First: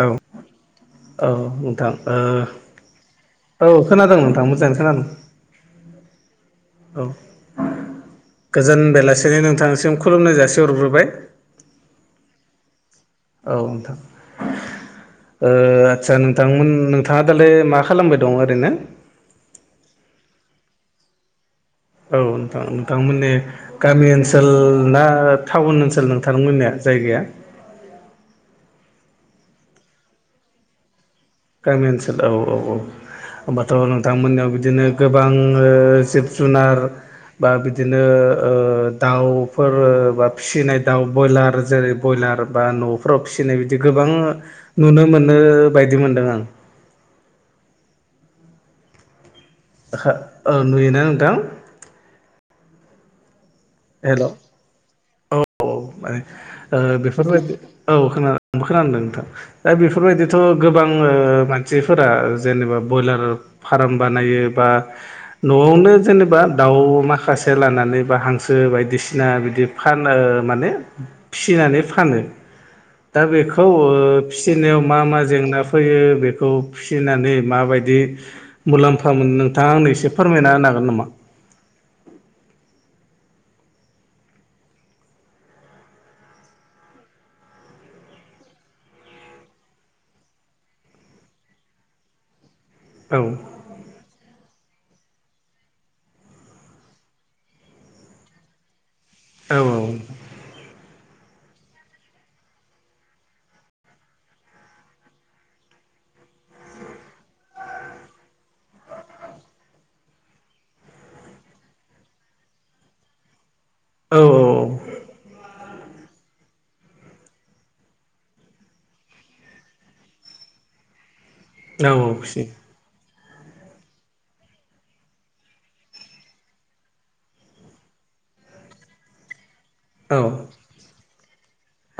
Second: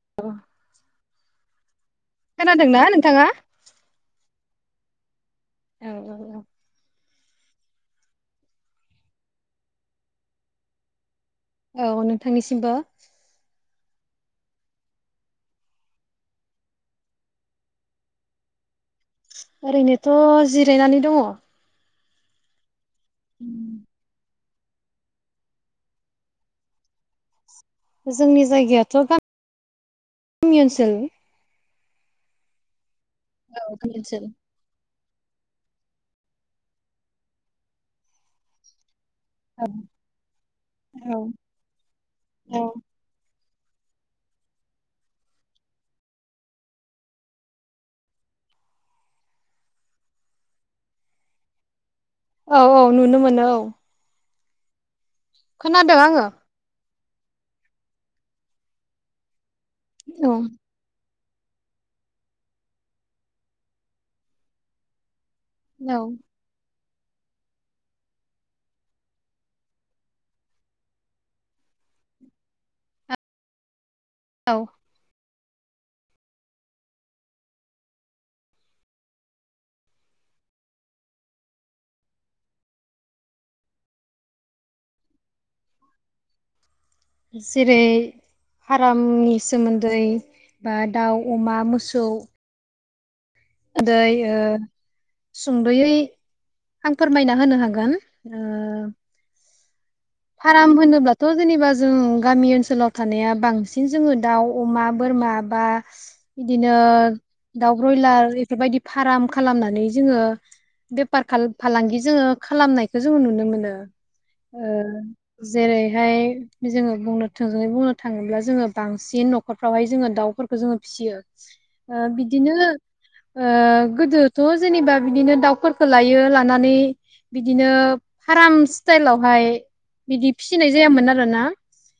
औ औ नोंथां। ओ खोनादोंना नोंथाङा? औ खोनादों नोंथां मोजाङै खोनादों। औ औ औ। औ गोजोन बेलासिनो नोंथांसिम खुलुमनाय जासिहरग्रोबाय। औ नोंथांनिसिमबो। औ नोंथां। ओ आतसा नोंथांमोन नोंथाङा दालाय मा खालामबाय दं ओरैनो? ओरैनोथ' जिरायनानै दङ। औ नोंथां नोंथांमोननि गामि ओन सोल ना टाउन ओनसोल नोंथांमोननि जायगाया? जोंनि जायगायाथ' गामि ओनसोल गामि ओनसोलाव औ औ औ औ होमबाथ' गामि ओनसोल नोंथांमोननियाव बिदिनो गोबां ओ जिब जुनार बा बिदिनो ओ दाउफोर बा फिसिनाय दाउ औ ब्रयलार जेरै ब्रयलार औ बा न'फोराव फिसि नाय बिदि गोबां नुनो मोनो बायदि मोनदों आं ओं नुयोना नोंथां? औ औ नुनो मोनो औ हेल' औ खोनादों माने आङो ओ बेफोरबायदि औ खोनादों खोनादों नोंथां दा औ बेफोरबायदिथ' गोबां ओ मानसिफोरा जेनेबा ब्रयलार फार्म बानायो बा न'आवनो औ जेनेबा दाउ माखासे लानानै बा हांसो बायदिसिना बिदि फानो माने फिनानै फानो दा बेखौ ओ औ फिनायाव मा मा जेंना फैयो बेखौ फिसिनानै माबायदि मुलाम्फा मोनो नोंथाङा आंनो एसे फोर मायना होनो हागोन नामा? जेरै फार्मनि सोमोन्दै बा दाउ अमा मोसौ औ दै ओ सुंद'यै आं फोरमायना होनो हागोन ओ औ औ फार्म होनोब्लाथ' जेनेबा जों गामि ओनसोलाव थानाया बांसिन जोङो दाउ अमा बोर माबा बिदिनो दाउ ब्रयलार बेफोरबायदि फार्म खालामनानै जोङो बेफार फालांगि जोङो खालामनायखौ जोङो नुनो मोनो औ ओ जेरैहाय जोङो बुंनो थोंजोङै बुंनो थाङोब्ला जोङो बांसिन न'खरफ्रावहाय जोङो दाउफोर खौ जोङो फिसियो औ ओ औ फिसियो बिदिनो ओ गोदोथ' जेनेबा बिदिनो दाउफोरखौ लायो लानानै बिदिनो फार्म स्टाइलावहाय बिदि औ फिसिनाय जायामोन आरो ना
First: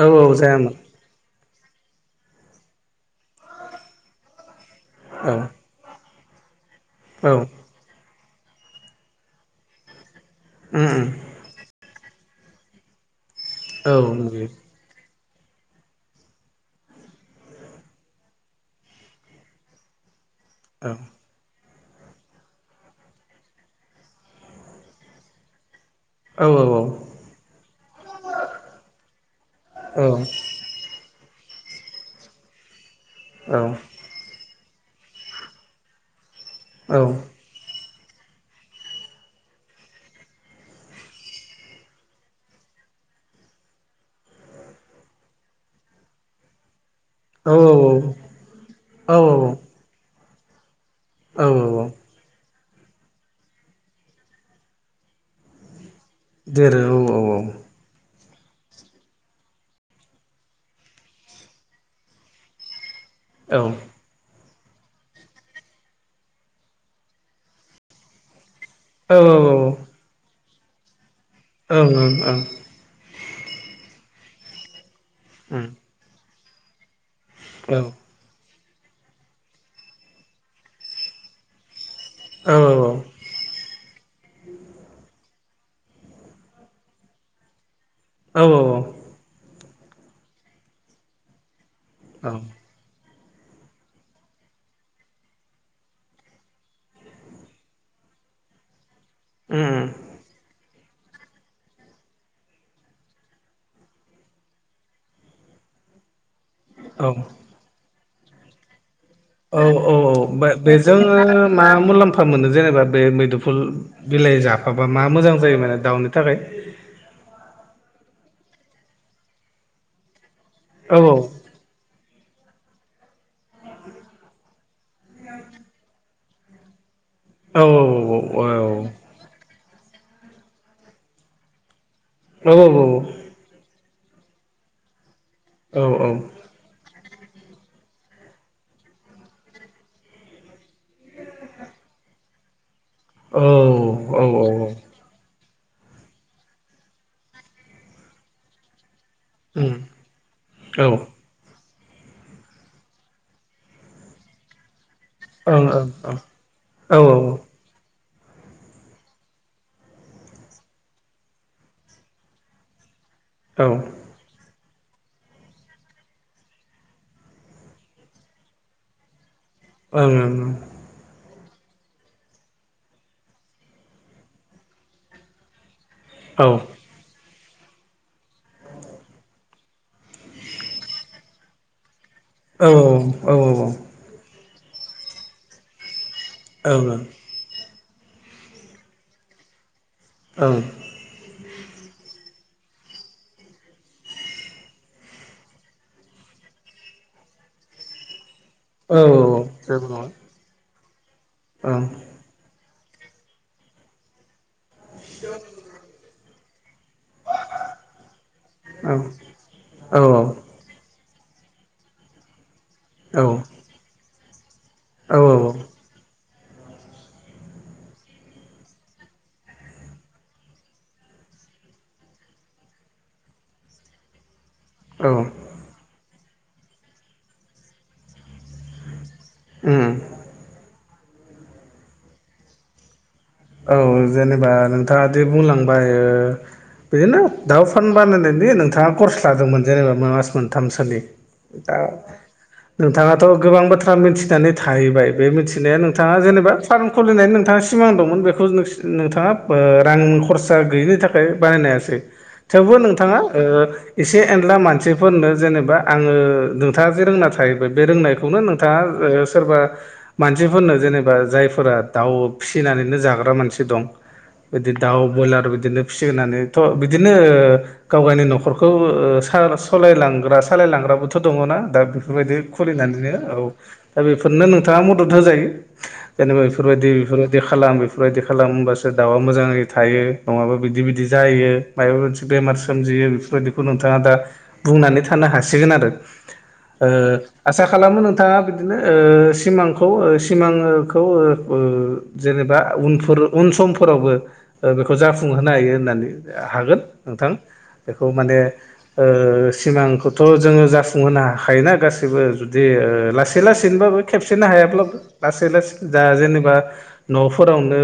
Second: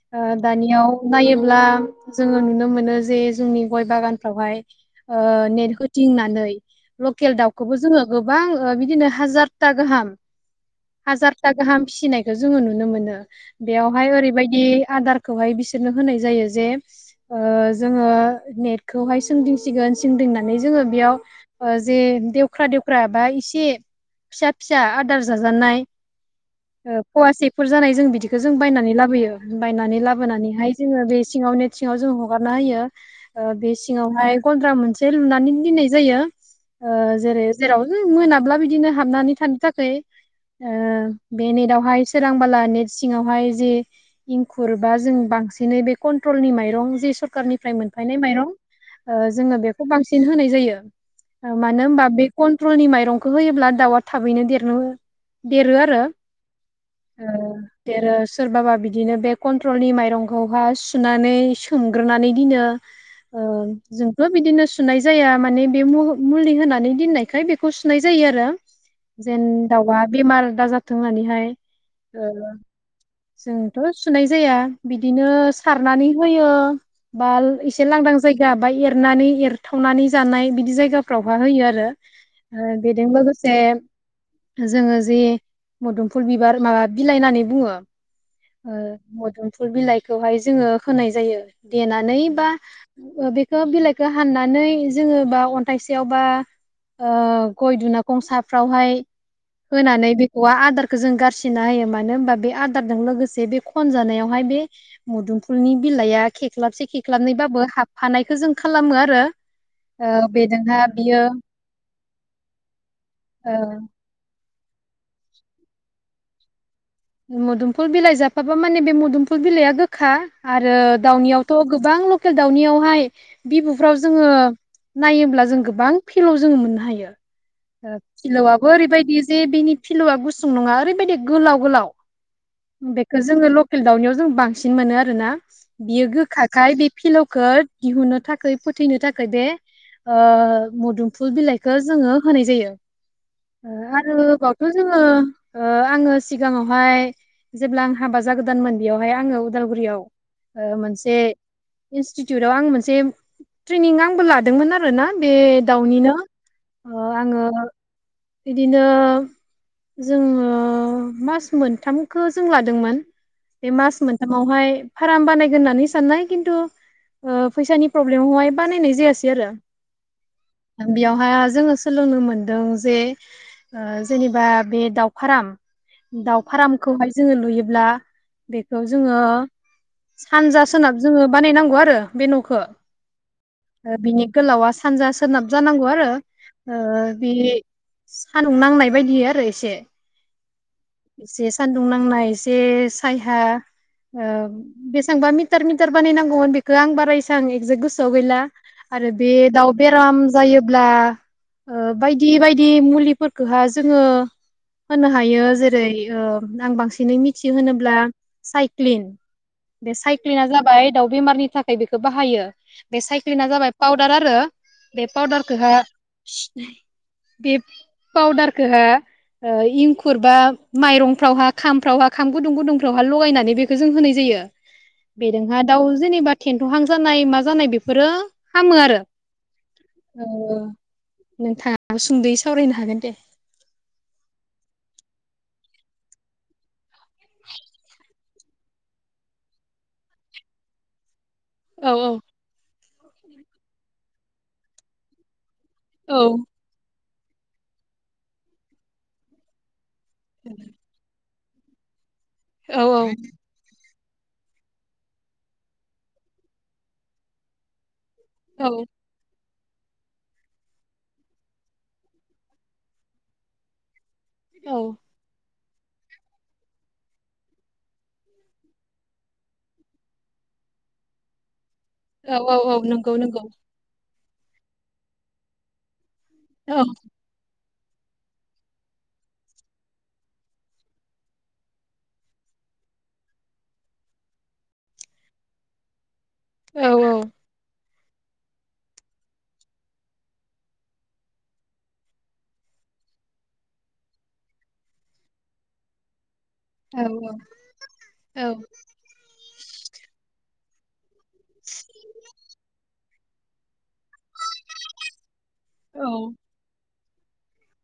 औ औ ओ जायामोन दानियाव नायो ब्ला जोङो नुनो मोनो जे जोंनि गय बागानफ्रावहाय ओ औ नेट हो थिंनानै औ लकेल दाउखौबो जोङो गोबां बिदिनो हाजारटा गाहाम उम हाजारथा गाहाम फिसिनायखौ जोङो नुनो मोनो। औ बेवहाय नुयो ओरैबायदि आदार खौहाय बिसोरनो होनाय जायो जे ओ जोङो नेटखौहाय सोंदिंसिगोन सों दिंनानै जोङो औ बेयाव जे देवख्रा देवख्रा बा एसे फिसा फिसा आदार जाजानाय औ औ ओ फवासे जानाय बिदिखौ जों बायनानै लाबोयो बायनानै औ लाबोनानैहाय जोङो। बे सिङाव नेट सिङाव जों हगारना होयो ओ बे सिङावहाय गन्द्रा मोनसे लुनानै दोननाय जायो ओ जेरै जेराव मोनाब्ला बिदिनो हाबनानै थानो थाखाय ओ बे नेटावहाय सोरां बाला नेट सिङावहाय जे इंखुर बा जों बांसिनै बे कन्ट्रलनि माइरं जे सरखारारनिफ्राय मोनफैनाय माइरं औ ओ जोङो बेखौ बांसिन होनाय जायो। औ मानो होनबा बे गन कन्ट्रलनि माइरंखौ होयोब्ला दाउआ थाबैनो देरनो देरो आरो। देर औ औ औ ओ देरो सोरबाबा बिदिनो बे कन्ट्रलनि माइरंखौहाय सुनानै सोमग्रोनानै दिनो ओ औ जोंथ' बिदिनो सुनाय जाया माने बे मह मुलि होनानै दोननायखाय बेखौ सुनाय जायो आरो जेन औ औ दाउआ बेमार दा जाथों होननानैहाय ओं ओं ओ ओं जोंथ' सुनाय जाया बिदिनो उम सारनानै होयो बाल एसे लांदां जायगा आबाय एरनानै एरथावनानै जानाय बिदि जायगाफ्रावहा होयो आरो ओ बेदों लोगोसे जोङो जे मोदोमफुल बिबार माबा बिलाइ होननानै बुङो ओ मोदुमफुल बिलाइखौहाय जोङो होनाय जायो देनानै बा ओ बेखो बिलाइखो हाननानै जोङो बा अन्थाइसेयाव बा ओ गय दुनागं साफ्रावहाय होनानै बेखौआ आदारखौ जों गारसिना होयो मानो होनबा बे आद आदारजों लोगोसे बे खन जानायावहाय बे मोदुमफुलनि बिलाइआ खेख्लाबसे औ खेख्लाबनैबाबो हाबफानायखौ जों खालामो आरो औ औ ओ औ बेजोंहा बियो बे-बेजोंङो मा मुलाम्फा मोनो जेनेबा बे ओ मैदुफुल बिलाइ जाब मबा मा मोजां जायो माने दाउनि थाखाय। मोदुमफुल बिलाइ जाफाबा माने बे मोदुमफुल बिलाइआ गोखा। आरो औ दाउनियावथ' गोबां लकेल दाउनियावहाय बिबुफ्राव जोङो नायोब्ला जों गोबां फिलाव जोङो मोननो हायो औ औ फिलौआबो ओरैबायदि जे बेनि फिलौआ गुसुं नङा ओरैबायदि गोलाव गोलाव औ औ औ बेखो जोङो लख लखेल दाउनियाव जों बांसिन मोनो आरोना औ बियो गोखाखाय बे फिलौखो दिहुनो थाखाय फोथैनो थाखाय बे ओ मोदुमफुल बिलाइखौ जोङो होनाय जायो। ओ आरो औ औ औ बेयाथ जोंङो। ओ आङो सिगाङाव हाय जेब्ला आं हाबा जागोदानमोन बेयाव ओमाय आङो उम उदालगुरियाव ओ औ ओं मोनसे इन्स्टिटिउटव आं मोनसे ट्रेनिं आंबो लादोंमोन आरो आरो ना बे ओं ओं दाउनिनो औ ओं आङो बिदिनो जोङो मास मोनथामखौ जों लादोंमोन। बे ओं मास मोनथामावहाय फार्म बानायगोन होननानै साननाय खिन्थु ओ फैसानि प्रब्लेमावहाय बानायनाय जायासै आरो ओं ओं ओ बेयावहाय जोङो सोलोंनो मोनदों जे जेनेबा बे दाउफाराम। औ दाउ फार्मखौहाय जोङो लुयो। ब्ला बेखौ जोङो सानजा सोनाब जोङो बानायनांगौ आरो बे न'खौ ओं ओं बिनि। गोलावा सानजा सोनाब जानांगौ आरो ओ बे सान्दुं नांनाय बायदि आरो एसे ओं एसे सान्दुं नांनाय ऐ सायहा। ओ बेसेबां मिटार मिटार बानायनांगौमोन बेखो आं बारा इसां एक्जो गोसोआव गैला औ आरो बे दाउ जेबो बेराम नङा जायो ब्ला ओ बायदि बायदि मुलिफोरखौ हा जोङो होननो हायो जेरै ओ नां बांसि बिनो मिथिहोब्ला साइक्लिन बे ओं औ साइक्लिना जाबाय दाउ बेमारनि थाखाय बेखौ बाहायो बे साइक्लिना जाबाय पाउदार आरो बे औ पावदारखोहा बे पावदारखोहा। ओ इंखुर बा माइरंफ्रावहा खामफ्रावहा खाम गुदुं गुदुंफ्रावहा लगायनानै बेखौ जों होनाय जायो। बेदोंहा दाउ जेनेबा थेनथहां जानाय मा जानाय बेफोरो हामो आरो। उम औ नोंथाङा सुंद'यै सावरायनो हागोन दे। औ जेनेबा नोंथाङााद बुंलांबाय ओ बेनो दाउ फानबानो नोंदि नोंथाङा कर्साजों मोनजायो मास मोनथाम सोनि ओ दा औ औ नोंथाङाथ' गोबां बाथ्रा मिथिनानै थाहैबाय बे मिथि दिना नोंथाङा औ जेनेबा फार्म खुलिनायनि नोंथाङा सिमां दंमोन बेखौ नोंथाङा ओ रां खरसा गैयिनि थाखाय बानायनो हायासै थेवबो औ नोंथाङा ओ एसे एनला मानसिफोरनो जेनेबा आङो नोंथाङा जे रोंना थाहैबाय बे रोंनाय बेखौनो औ नोंथाङा ओ सोरबा मानसिफोरनो जेनेबा जायफोरा दाउ फिसिनानैनो जाग्रा मानसि दं बिदि औ दाउ ब्रयलार बिदिनो फिसिनानैथ' बिदिनो ओ गाव गावनि न'खरखौ ओ साल सलायलांग्रा सालायलांग्रा [unintelligible] दङ ना? दा बेफोरबायदि औ औ औ नंगौ खुलिनानैनो नंगौ औ दा बेफोरनो नोंथाङा मदद होजायो। जेनेबा औ औ बेफोरबायदि बेफोरबायदि खालाम बे फोरबायदि खालामबासो दाउआ मोजाङै थायो। नङाबा बिदि बिदि जायो मायबा मोनसे बेमार सोमजि [unintelligible] नोंथाङा दा बुंनानै थानो हासिगोन आरो। ओ औ आसा खालामो नोंथाङा बिदिनो ओ सिमांखौ ओ सिमांखौ ओ बो जेनेबा उनफोर उन समफोरावबो ओ बेखौ जाफुं होनो हायो होननानै हागोन औ नोंथां बेखौ माने औ ओ सिमांखौथ जोङो जा जाफुंहोनो हाखायोना गासिबो जुदि लासै लासैनोबाबो खेबसेनो हायाब्लाबो लासै लासै दा औ जेनेबा नफोरावनो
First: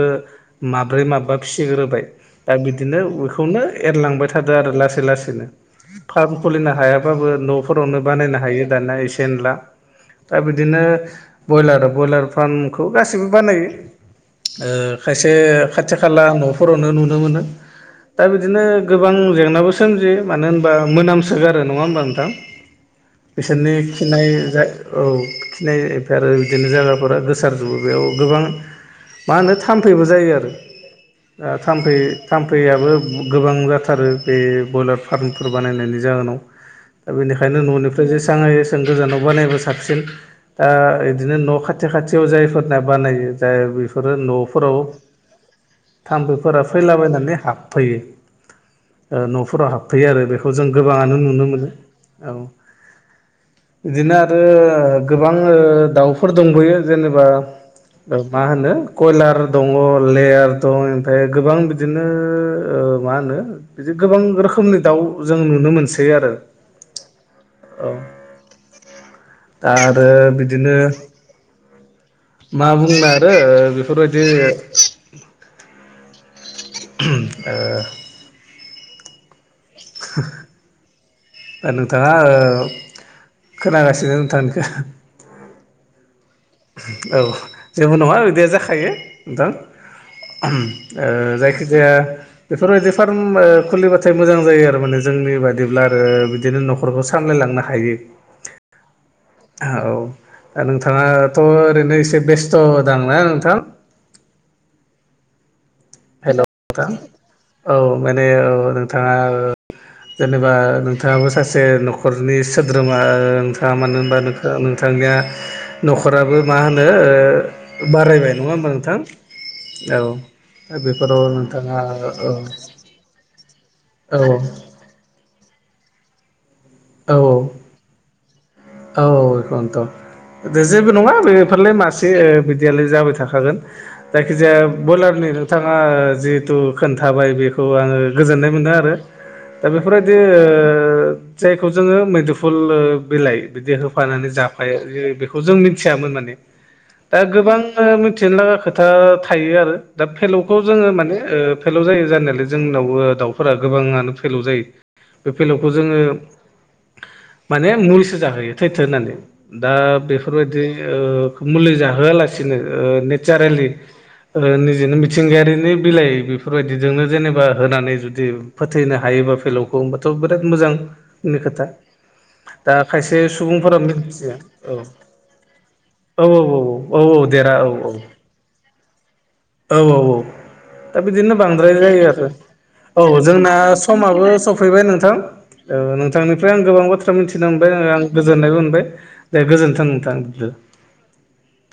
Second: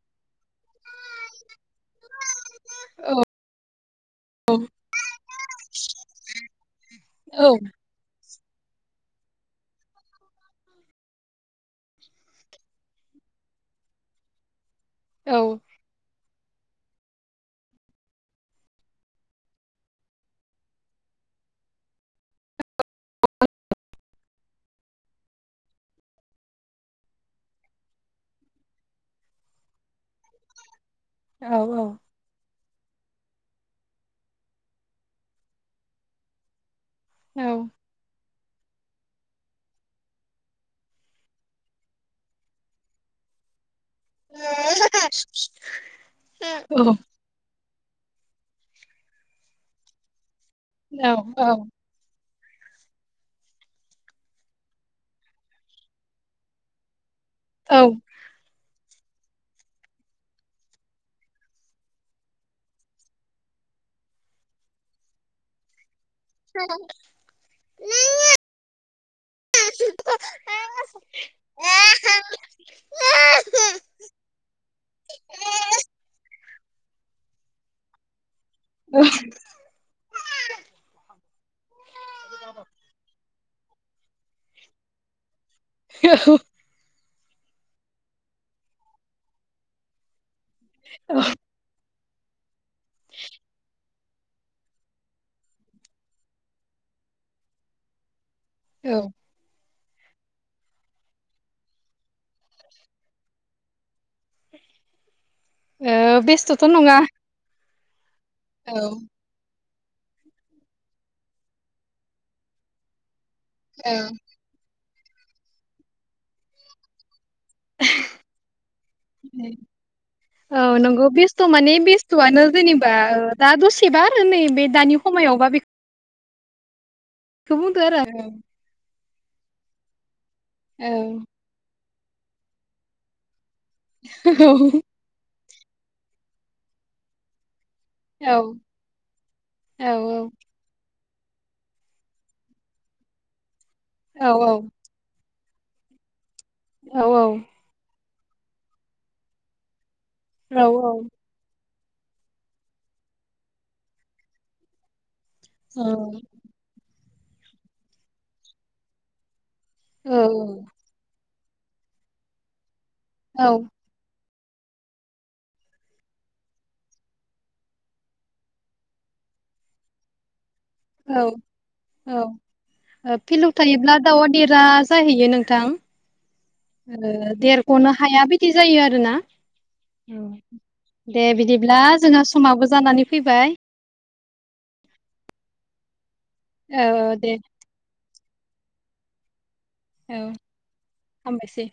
माब्रै माबा फि फिग्रोबाय दा बिदिनो औ बेखौनो एरलांबाय थादो आरो लासै लासैनो फार्म खुलिनो हायाबाबो औ न'फोरावनो बानायनो हायो दानिया एसे एनला। दा बिदिनो ब्रयलार ब्रयलार फार्मखौ गाससिबो बानायो। ओ खायसे औ खाथि खाला न'फोरावनो नुनो मोनो। दा बिदिनो गोबां जेंनाबो सोमजियो मानो होनबा मोनामसोगारो नङा होमबा नोंथां। बिसोरनि खिनाय औ खिनाय आरो बिदिनो जायगाफोरा गोसारजोबो बे औ गोबां माहोनो थामफैबो जायो आरो थामफै थाम दैयाबो बु गोबां जाथारो बे बयलार फार्मफोर बानायनायनि जाहोनाव दा बेनिखायनो ननिफ्राय जेस थाङो एसां गोजानाव बानायबा साबसिन ओ इदिनो न' खाथि खाथियाव जायफोरना बानायो जाय बेफोरो न'फोराव थाम्फैफोरा फैलाबायनानै हाब फैयो ओ न'फोराव हाबफैयो आरो बेखौ जों गोबाङानो नुनो मोनो। औ बिदिनो आरो गोबां ओ दाउफोर दंबयो जेनेब होमबा मा होनो कयलार दङ लेयार दं ओमफाय गोबां बिदिनो ओ मा होनो बिदि गोबां रोखोमनि दाउ जों नुनो मोनसै आरो औ [unintelligible] दा आरो बिदिनो मा बुंनो आरो ओ [unintelligible] [unintelligible] [unintelligible] हो नोंथाङा ओ खोनागासिनो नोंथांनिखो [unintelligible] औ जेबो नङा बिदिया जाखायो नोंथां। ओ जायखिजाया बेफोरबायदि फार्म खुलिबा थाय मोजां जायो आरो माने जोंनि बादिब्ला आरो बिदिनो न'खरखौ सामलायलांनो हायो। औ। औ दा नोंथाङाथ' ओरैनो एसे बेस्थ' दांना नोंथां? ओ हेल' बेस्थ'थ' नोंथां नङा। औ माने औ नोंथाङा ओ जेनेबा नोंथाङाबो सासे न'खरनि सोद्रोमा ओ नोंथाङा औ मानो होनबा नोंथां नोंथांनिया न'खराबो मा होनो ओ बारायबाय नङा होमबा नोंथां दे औ। औ दा नोंगौ बेफोराव बेस्थ' माने नोंथाङा औ बेस्थ'आनो जेनेबा ओ दा दसेबा औ आरो नै बे दानि समायावबा [inaudible] औ औ [unintelligible] औ एखनोथ' दे जेबो आं नङा बेफोरलाय मासे बिदियालाय जाबाय थाखागोन। जायखिजाया बयलारनि नोंथाङा जिहेथु खोन्थाबाय बे खौ आङो औ गोजोननाय मोनदों आरो दा औ बेफोरबायदि‌ ओ जायखौ जोङो मैदुफुल बिलाइ बिदि होफानानै औ जाफायो बेफोर खौ जों मिथियामोन माने औ दा गोबां मिथिनो लागा खोथा थायो आरो। दा फेलौखौ औ जोङो माने ओ फेलौ जायो जानायालाय जोंनावबो दाउफोरा गोबाङानो फेलौ जायो। बे फेलौखौ जोङो माने मुलिसो जाहोयो थैथों होननानै। दा बेफोरबायदि ओ मुलि जाहोआलासिनो ओ औ नेचारेलि ओ निजेनो मिथिंगायारिनि बिलाइ बेफोरबायदिजोंनो जेनेबा होनानै जुदि फोथैनो हायो बा फेलौ खौ होमबाथ' बेराद औ मोजांनि खोथा औ दा खायसे फिलौ सुबुंफोरा थायोब्ला दाउआ मिथिया देरा औ। जाहैयो नोंथां औ औ औ औ औ ओ देर औ औ। देरख'नो हाया बिदि जायो आरोना औ औ औ दा दे बिदिनो बांद्राय बिदिब्ला जायो जोंहा आरो समाबो जानानै औ जोंना फैबाय सम माबो सफैबाय नोंथां ओ नोंथांनिफ्राय आं गोबां बाथ्रा औ दे मिथिना मोनबाय ओ आं गोजोननायबो मोनबाय दे गोजोनथों। औ हामबायसै।